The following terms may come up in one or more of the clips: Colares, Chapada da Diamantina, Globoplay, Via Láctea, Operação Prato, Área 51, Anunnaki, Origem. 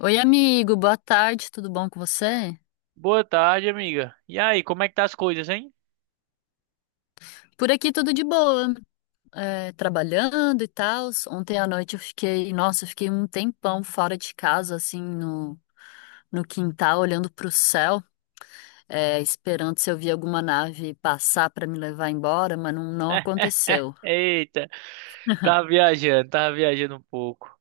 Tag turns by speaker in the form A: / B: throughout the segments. A: Oi, amigo, boa tarde, tudo bom com você?
B: Boa tarde, amiga. E aí, como é que tá as coisas, hein?
A: Por aqui tudo de boa, trabalhando e tal. Ontem à noite eu fiquei, nossa, eu fiquei um tempão fora de casa, assim, no quintal, olhando pro céu, esperando se eu via alguma nave passar para me levar embora, mas não, não aconteceu.
B: Eita, tava viajando um pouco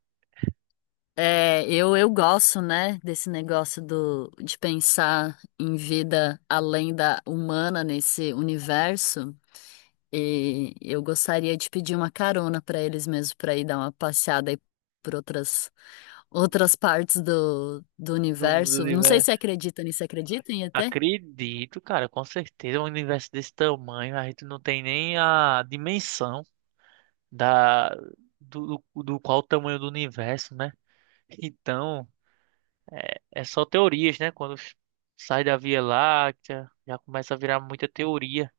A: É, eu gosto, né, desse negócio de pensar em vida além da humana nesse universo. E eu gostaria de pedir uma carona para eles mesmo, para ir dar uma passeada aí por outras partes do
B: do mundo do
A: universo. Não sei se
B: universo.
A: acredita nisso, acredita em ET?
B: Acredito, cara, com certeza. Um universo desse tamanho, a gente não tem nem a dimensão da do qual o tamanho do universo, né? Então, é só teorias, né? Quando sai da Via Láctea, já começa a virar muita teoria.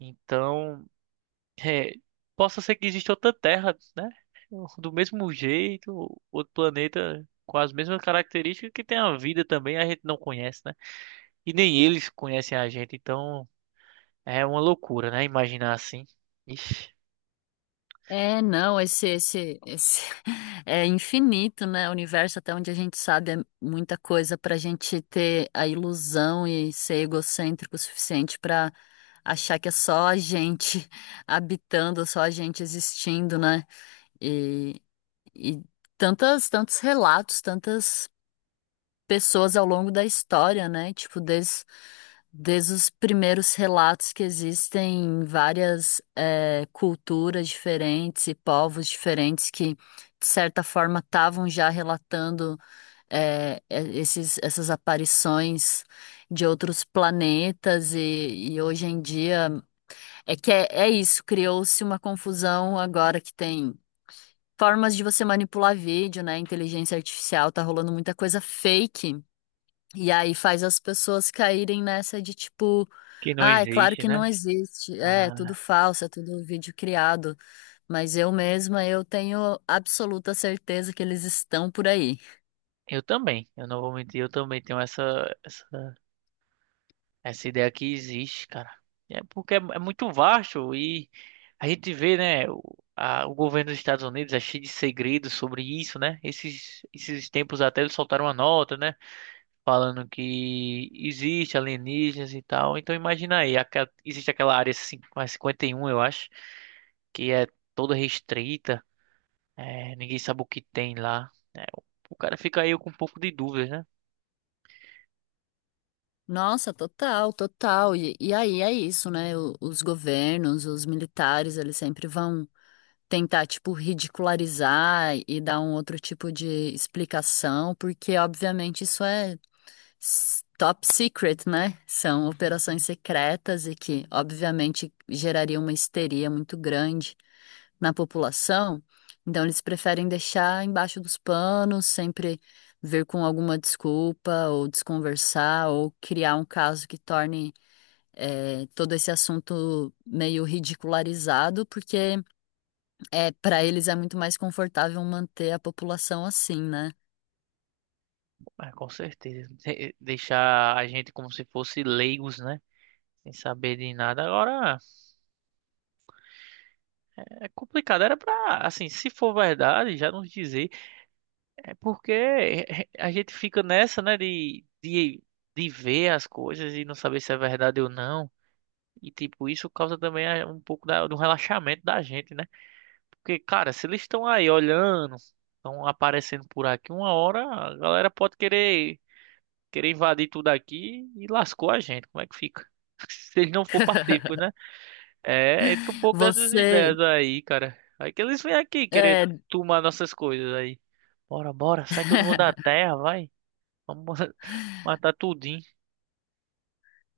B: Então, É, Possa ser que exista outra Terra, né? Do mesmo jeito, outro planeta com as mesmas características, que tem a vida também, a gente não conhece, né? E nem eles conhecem a gente, então é uma loucura, né? Imaginar assim. Ixi,
A: É, não, esse é infinito, né? O universo, até onde a gente sabe, é muita coisa para a gente ter a ilusão e ser egocêntrico o suficiente para achar que é só a gente habitando, só a gente existindo, né? E E tantos relatos, tantas pessoas ao longo da história, né? Tipo, desde os primeiros relatos que existem em várias culturas diferentes e povos diferentes que, de certa forma, estavam já relatando essas aparições de outros planetas e hoje em dia é que é isso, criou-se uma confusão agora que tem formas de você manipular vídeo, né? Inteligência artificial, tá rolando muita coisa fake. E aí faz as pessoas caírem nessa de tipo,
B: que não
A: ah, é claro
B: existe,
A: que não
B: né?
A: existe, é tudo
B: Ah,
A: falso, é tudo vídeo criado, mas eu mesma eu tenho absoluta certeza que eles estão por aí.
B: eu também, eu não vou mentir, eu também tenho essa essa ideia aqui. Existe, cara. É porque é, é muito vasto, e a gente vê, né? O governo dos Estados Unidos é cheio de segredos sobre isso, né? Esses, esses tempos até eles soltaram uma nota, né, falando que existe alienígenas e tal. Então imagina aí, existe aquela área cin- a 51, eu acho, que é toda restrita. É, ninguém sabe o que tem lá, né? O cara fica aí com um pouco de dúvidas, né?
A: Nossa, total, total. E aí é isso, né? Os governos, os militares, eles sempre vão tentar, tipo, ridicularizar e dar um outro tipo de explicação, porque, obviamente, isso é top secret, né? São operações secretas e que, obviamente, gerariam uma histeria muito grande na população. Então, eles preferem deixar embaixo dos panos, sempre vir com alguma desculpa, ou desconversar, ou criar um caso que torne. Todo esse assunto meio ridicularizado, porque para eles é muito mais confortável manter a população assim, né?
B: Mas com certeza. Deixar a gente como se fosse leigos, né? Sem saber de nada. Agora, é complicado. Era pra, assim, se for verdade, já nos dizer. É porque é, é, a gente fica nessa, né, de ver as coisas e não saber se é verdade ou não. E, tipo, isso causa também um pouco do relaxamento da gente, né? Porque, cara, se eles estão aí olhando, estão aparecendo por aqui, uma hora a galera pode querer invadir tudo aqui e lascou a gente. Como é que fica? Se eles não for pacíficos, né? É, entra um pouco dessas ideias
A: Você,
B: aí, cara. Aí que eles vêm aqui querer
A: é,
B: tomar nossas coisas aí. Bora, sai todo mundo da terra, vai. Vamos matar tudinho.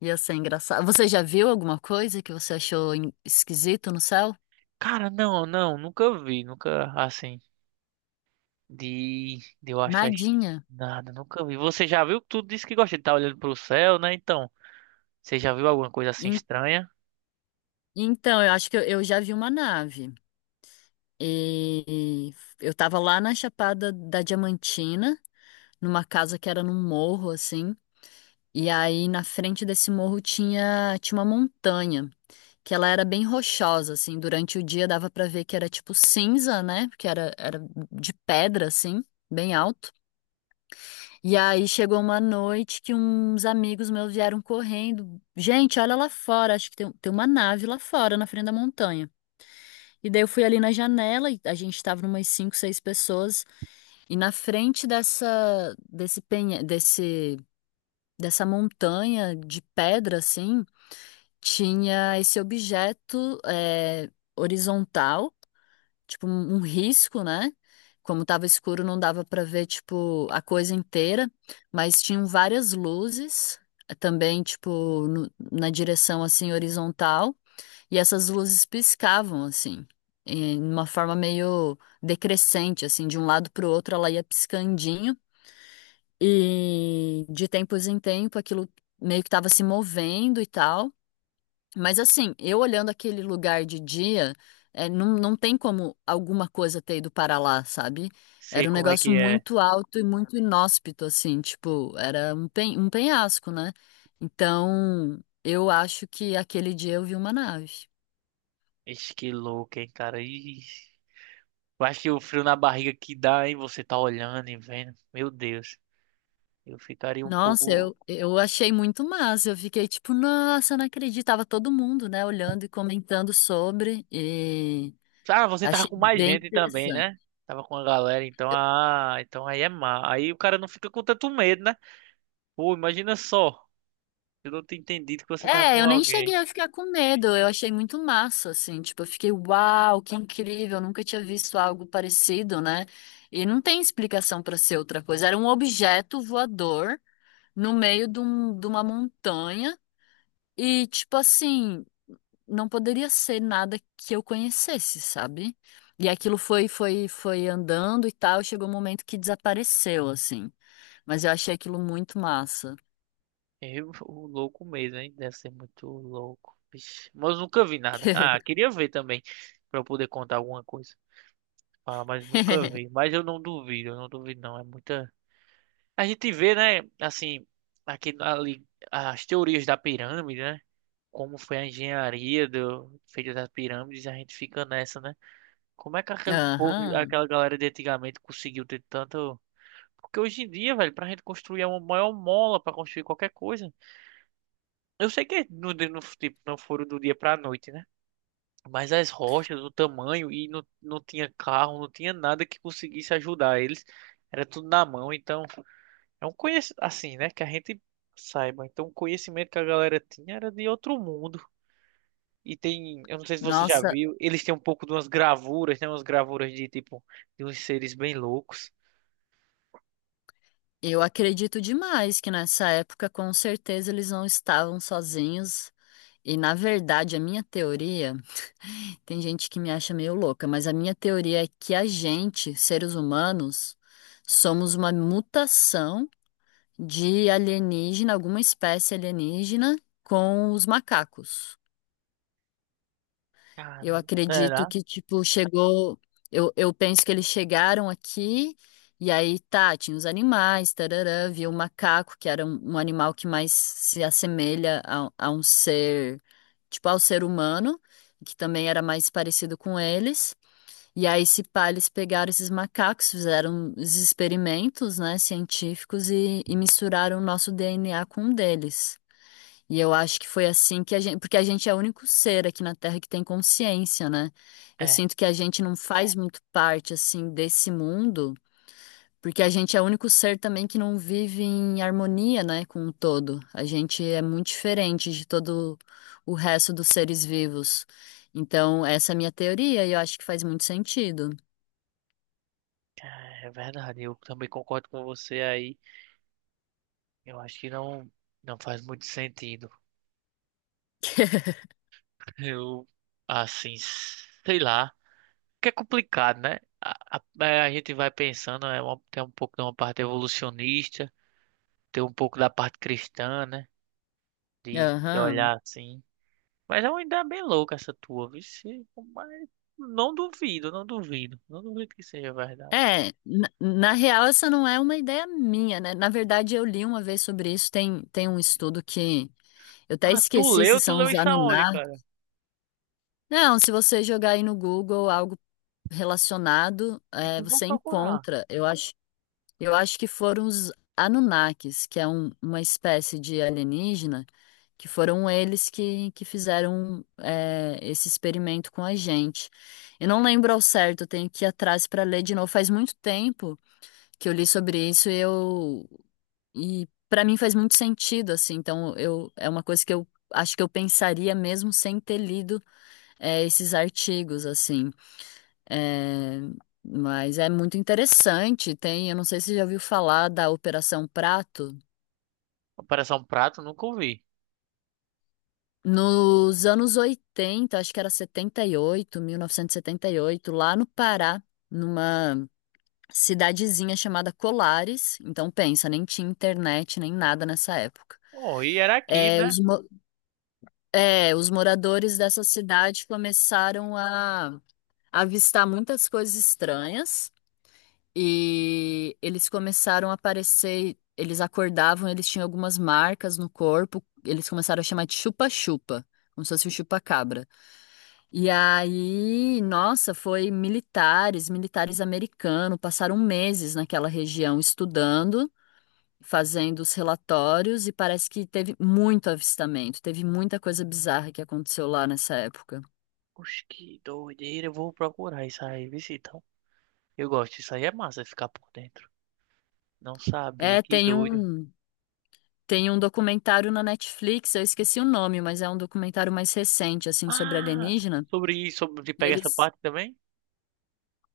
A: Ia ser engraçado. Você já viu alguma coisa que você achou esquisito no céu?
B: Cara, não, não, nunca vi, nunca assim. De eu achar
A: Nadinha.
B: nada, nunca vi. Você já viu? Tu disse que gosta de estar olhando pro céu, né? Então, você já viu alguma coisa assim
A: En-
B: estranha?
A: Então, eu acho que eu já vi uma nave. E eu tava lá na Chapada da Diamantina, numa casa que era num morro, assim. E aí, na frente desse morro tinha uma montanha, que ela era bem rochosa, assim. Durante o dia dava pra ver que era tipo cinza, né? Porque era de pedra, assim, bem alto. E aí chegou uma noite que uns amigos meus vieram correndo. Gente, olha lá fora, acho que tem uma nave lá fora, na frente da montanha. E daí eu fui ali na janela, e a gente tava umas cinco, seis pessoas, e na frente dessa, desse penha, desse, dessa montanha de pedra, assim, tinha esse objeto, horizontal tipo, um risco, né? Como tava escuro, não dava pra ver, tipo, a coisa inteira, mas tinham várias luzes também, tipo, na direção, assim, horizontal, e essas luzes piscavam, assim, em uma forma meio decrescente, assim, de um lado pro outro ela ia piscandinho, e de tempos em tempo aquilo meio que tava se movendo e tal. Mas assim, eu olhando aquele lugar de dia, é, não, não tem como alguma coisa ter ido para lá, sabe?
B: Sei
A: Era um
B: como é
A: negócio
B: que é.
A: muito alto e muito inóspito, assim, tipo, era um penhasco, né? Então, eu acho que aquele dia eu vi uma nave.
B: Ixi, que louco, hein, cara. Ixi. Eu acho que o frio na barriga que dá, hein? Você tá olhando e vendo. Meu Deus. Eu ficaria um
A: Nossa,
B: pouco.
A: eu achei muito massa. Eu fiquei tipo, nossa, eu não acreditava todo mundo, né, olhando e comentando sobre, e
B: Ah, você tava
A: achei
B: com mais
A: bem
B: gente também,
A: interessante.
B: né? Tava com a galera, então, ah, então aí é má. Aí o cara não fica com tanto medo, né? Pô, imagina só. Eu não tinha entendido que você tava
A: É,
B: com
A: eu nem
B: alguém.
A: cheguei a ficar com medo, eu achei muito massa, assim, tipo, eu fiquei, uau, que incrível, eu nunca tinha visto algo parecido, né? E não tem explicação pra ser outra coisa, era um objeto voador no meio de uma montanha e, tipo assim, não poderia ser nada que eu conhecesse, sabe? E aquilo foi andando e tal, chegou um momento que desapareceu, assim, mas eu achei aquilo muito massa.
B: Eu, o louco mesmo, hein? Deve ser muito louco. Vixe. Mas eu nunca vi nada. Ah, queria ver também. Pra eu poder contar alguma coisa. Fala mas nunca vi. Mas eu não duvido, não. É muita. A gente vê, né? Assim, aqui ali, as teorias da pirâmide, né? Como foi a engenharia do feita das pirâmides, a gente fica nessa, né? Como é que aquele povo,
A: Aham,
B: aquela galera de antigamente conseguiu ter tanto? Porque hoje em dia, velho, pra gente construir é uma maior mola pra construir qualquer coisa. Eu sei que tipo, não foram do dia pra noite, né? Mas as rochas, o tamanho, e não, não tinha carro, não tinha nada que conseguisse ajudar eles. Era tudo na mão, então é um conhecimento assim, né? Que a gente saiba. Então o conhecimento que a galera tinha era de outro mundo. E tem, eu não sei se você já
A: nossa.
B: viu, eles têm um pouco de umas gravuras, né? Umas gravuras de tipo, de uns seres bem loucos.
A: Eu acredito demais que nessa época, com certeza, eles não estavam sozinhos. E na verdade, a minha teoria, tem gente que me acha meio louca, mas a minha teoria é que a gente, seres humanos, somos uma mutação de alienígena, alguma espécie alienígena com os macacos. Eu
B: Caramba,
A: acredito
B: será?
A: que, tipo, chegou. Eu penso que eles chegaram aqui e aí, tá, tinha os animais, tarará, viu o macaco, que era um animal que mais se assemelha a um ser, tipo, ao ser humano, que também era mais parecido com eles. E aí, se pá, eles pegaram esses macacos, fizeram os experimentos, né, científicos e misturaram o nosso DNA com o deles. E eu acho que foi assim que a gente, porque a gente é o único ser aqui na Terra que tem consciência, né? Eu
B: É,
A: sinto que a gente não faz muito parte assim desse mundo, porque a gente é o único ser também que não vive em harmonia, né, com o todo. A gente é muito diferente de todo o resto dos seres vivos. Então, essa é a minha teoria e eu acho que faz muito sentido.
B: é verdade, eu também concordo com você aí. Eu acho que não, não faz muito sentido. Eu, assim, sei lá. Que é complicado, né? A gente vai pensando, tem um pouco de uma parte evolucionista, tem um pouco da parte cristã, né? De
A: Aham.
B: olhar assim. Mas é uma ideia bem louca essa tua, vixe. Mas não duvido, não duvido. Não duvido que seja verdade.
A: É, na real, essa não é uma ideia minha, né? Na verdade, eu li uma vez sobre isso. Tem um estudo que eu até
B: Ah, tu
A: esqueci
B: leu?
A: se
B: Tu
A: são
B: leu
A: os
B: isso aonde,
A: Anunnaki.
B: cara?
A: Não, se você jogar aí no Google algo relacionado, é,
B: Eu vou
A: você
B: procurar.
A: encontra. Eu acho que foram os Anunnakis, que é uma espécie de alienígena, que foram eles que fizeram é, esse experimento com a gente. Eu não lembro ao certo, eu tenho que ir atrás para ler de novo. Faz muito tempo que eu li sobre isso e eu e para mim faz muito sentido, assim. Então, eu é uma coisa que eu acho que eu pensaria mesmo sem ter lido esses artigos, assim. É, mas é muito interessante. Tem, eu não sei se você já ouviu falar da Operação Prato.
B: Operação Prato, nunca ouvi.
A: Nos anos 80 acho que era setenta e oito mil novecentos e setenta e oito lá no Pará, numa cidadezinha chamada Colares. Então, pensa, nem tinha internet, nem nada nessa época.
B: Oh, e era aqui,
A: É,
B: né?
A: os É, os moradores dessa cidade começaram a avistar muitas coisas estranhas e eles começaram a aparecer. Eles acordavam, eles tinham algumas marcas no corpo, eles começaram a chamar de chupa-chupa, como se fosse o chupa-cabra. E aí, nossa, foi militares americanos, passaram meses naquela região estudando. Fazendo os relatórios e parece que teve muito avistamento, teve muita coisa bizarra que aconteceu lá nessa época.
B: Oxe, que doideira. Eu vou procurar isso aí, vixe, então. Eu gosto, isso aí é massa, ficar por dentro. Não sabia,
A: É,
B: que doido.
A: tem um documentário na Netflix, eu esqueci o nome, mas é um documentário mais recente, assim, sobre
B: Ah,
A: alienígena.
B: sobre isso, sobre te
A: E
B: pegar essa parte também?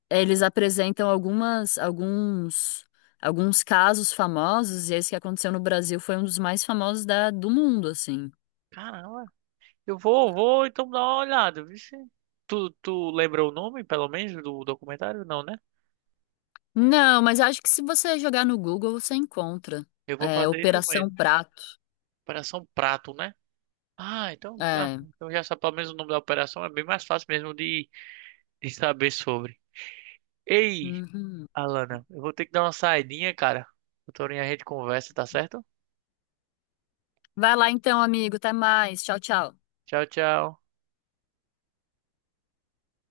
A: eles apresentam alguns casos famosos, e esse que aconteceu no Brasil foi um dos mais famosos da, do mundo, assim.
B: Caramba. Eu vou, então, dar uma olhada, vixe. Tu lembra o nome, pelo menos, do documentário? Não, né?
A: Não, mas acho que se você jogar no Google, você encontra.
B: Eu vou
A: É,
B: fazer isso mesmo.
A: Operação Prato.
B: Operação Prato, né? Ah, então,
A: É.
B: já sabe pelo menos o nome da operação, é bem mais fácil mesmo de saber sobre. Ei,
A: Uhum.
B: Alana, eu vou ter que dar uma saidinha, cara. Doutorinha, a gente conversa, tá certo?
A: Vai lá então, amigo. Até mais. Tchau, tchau.
B: Tchau, tchau.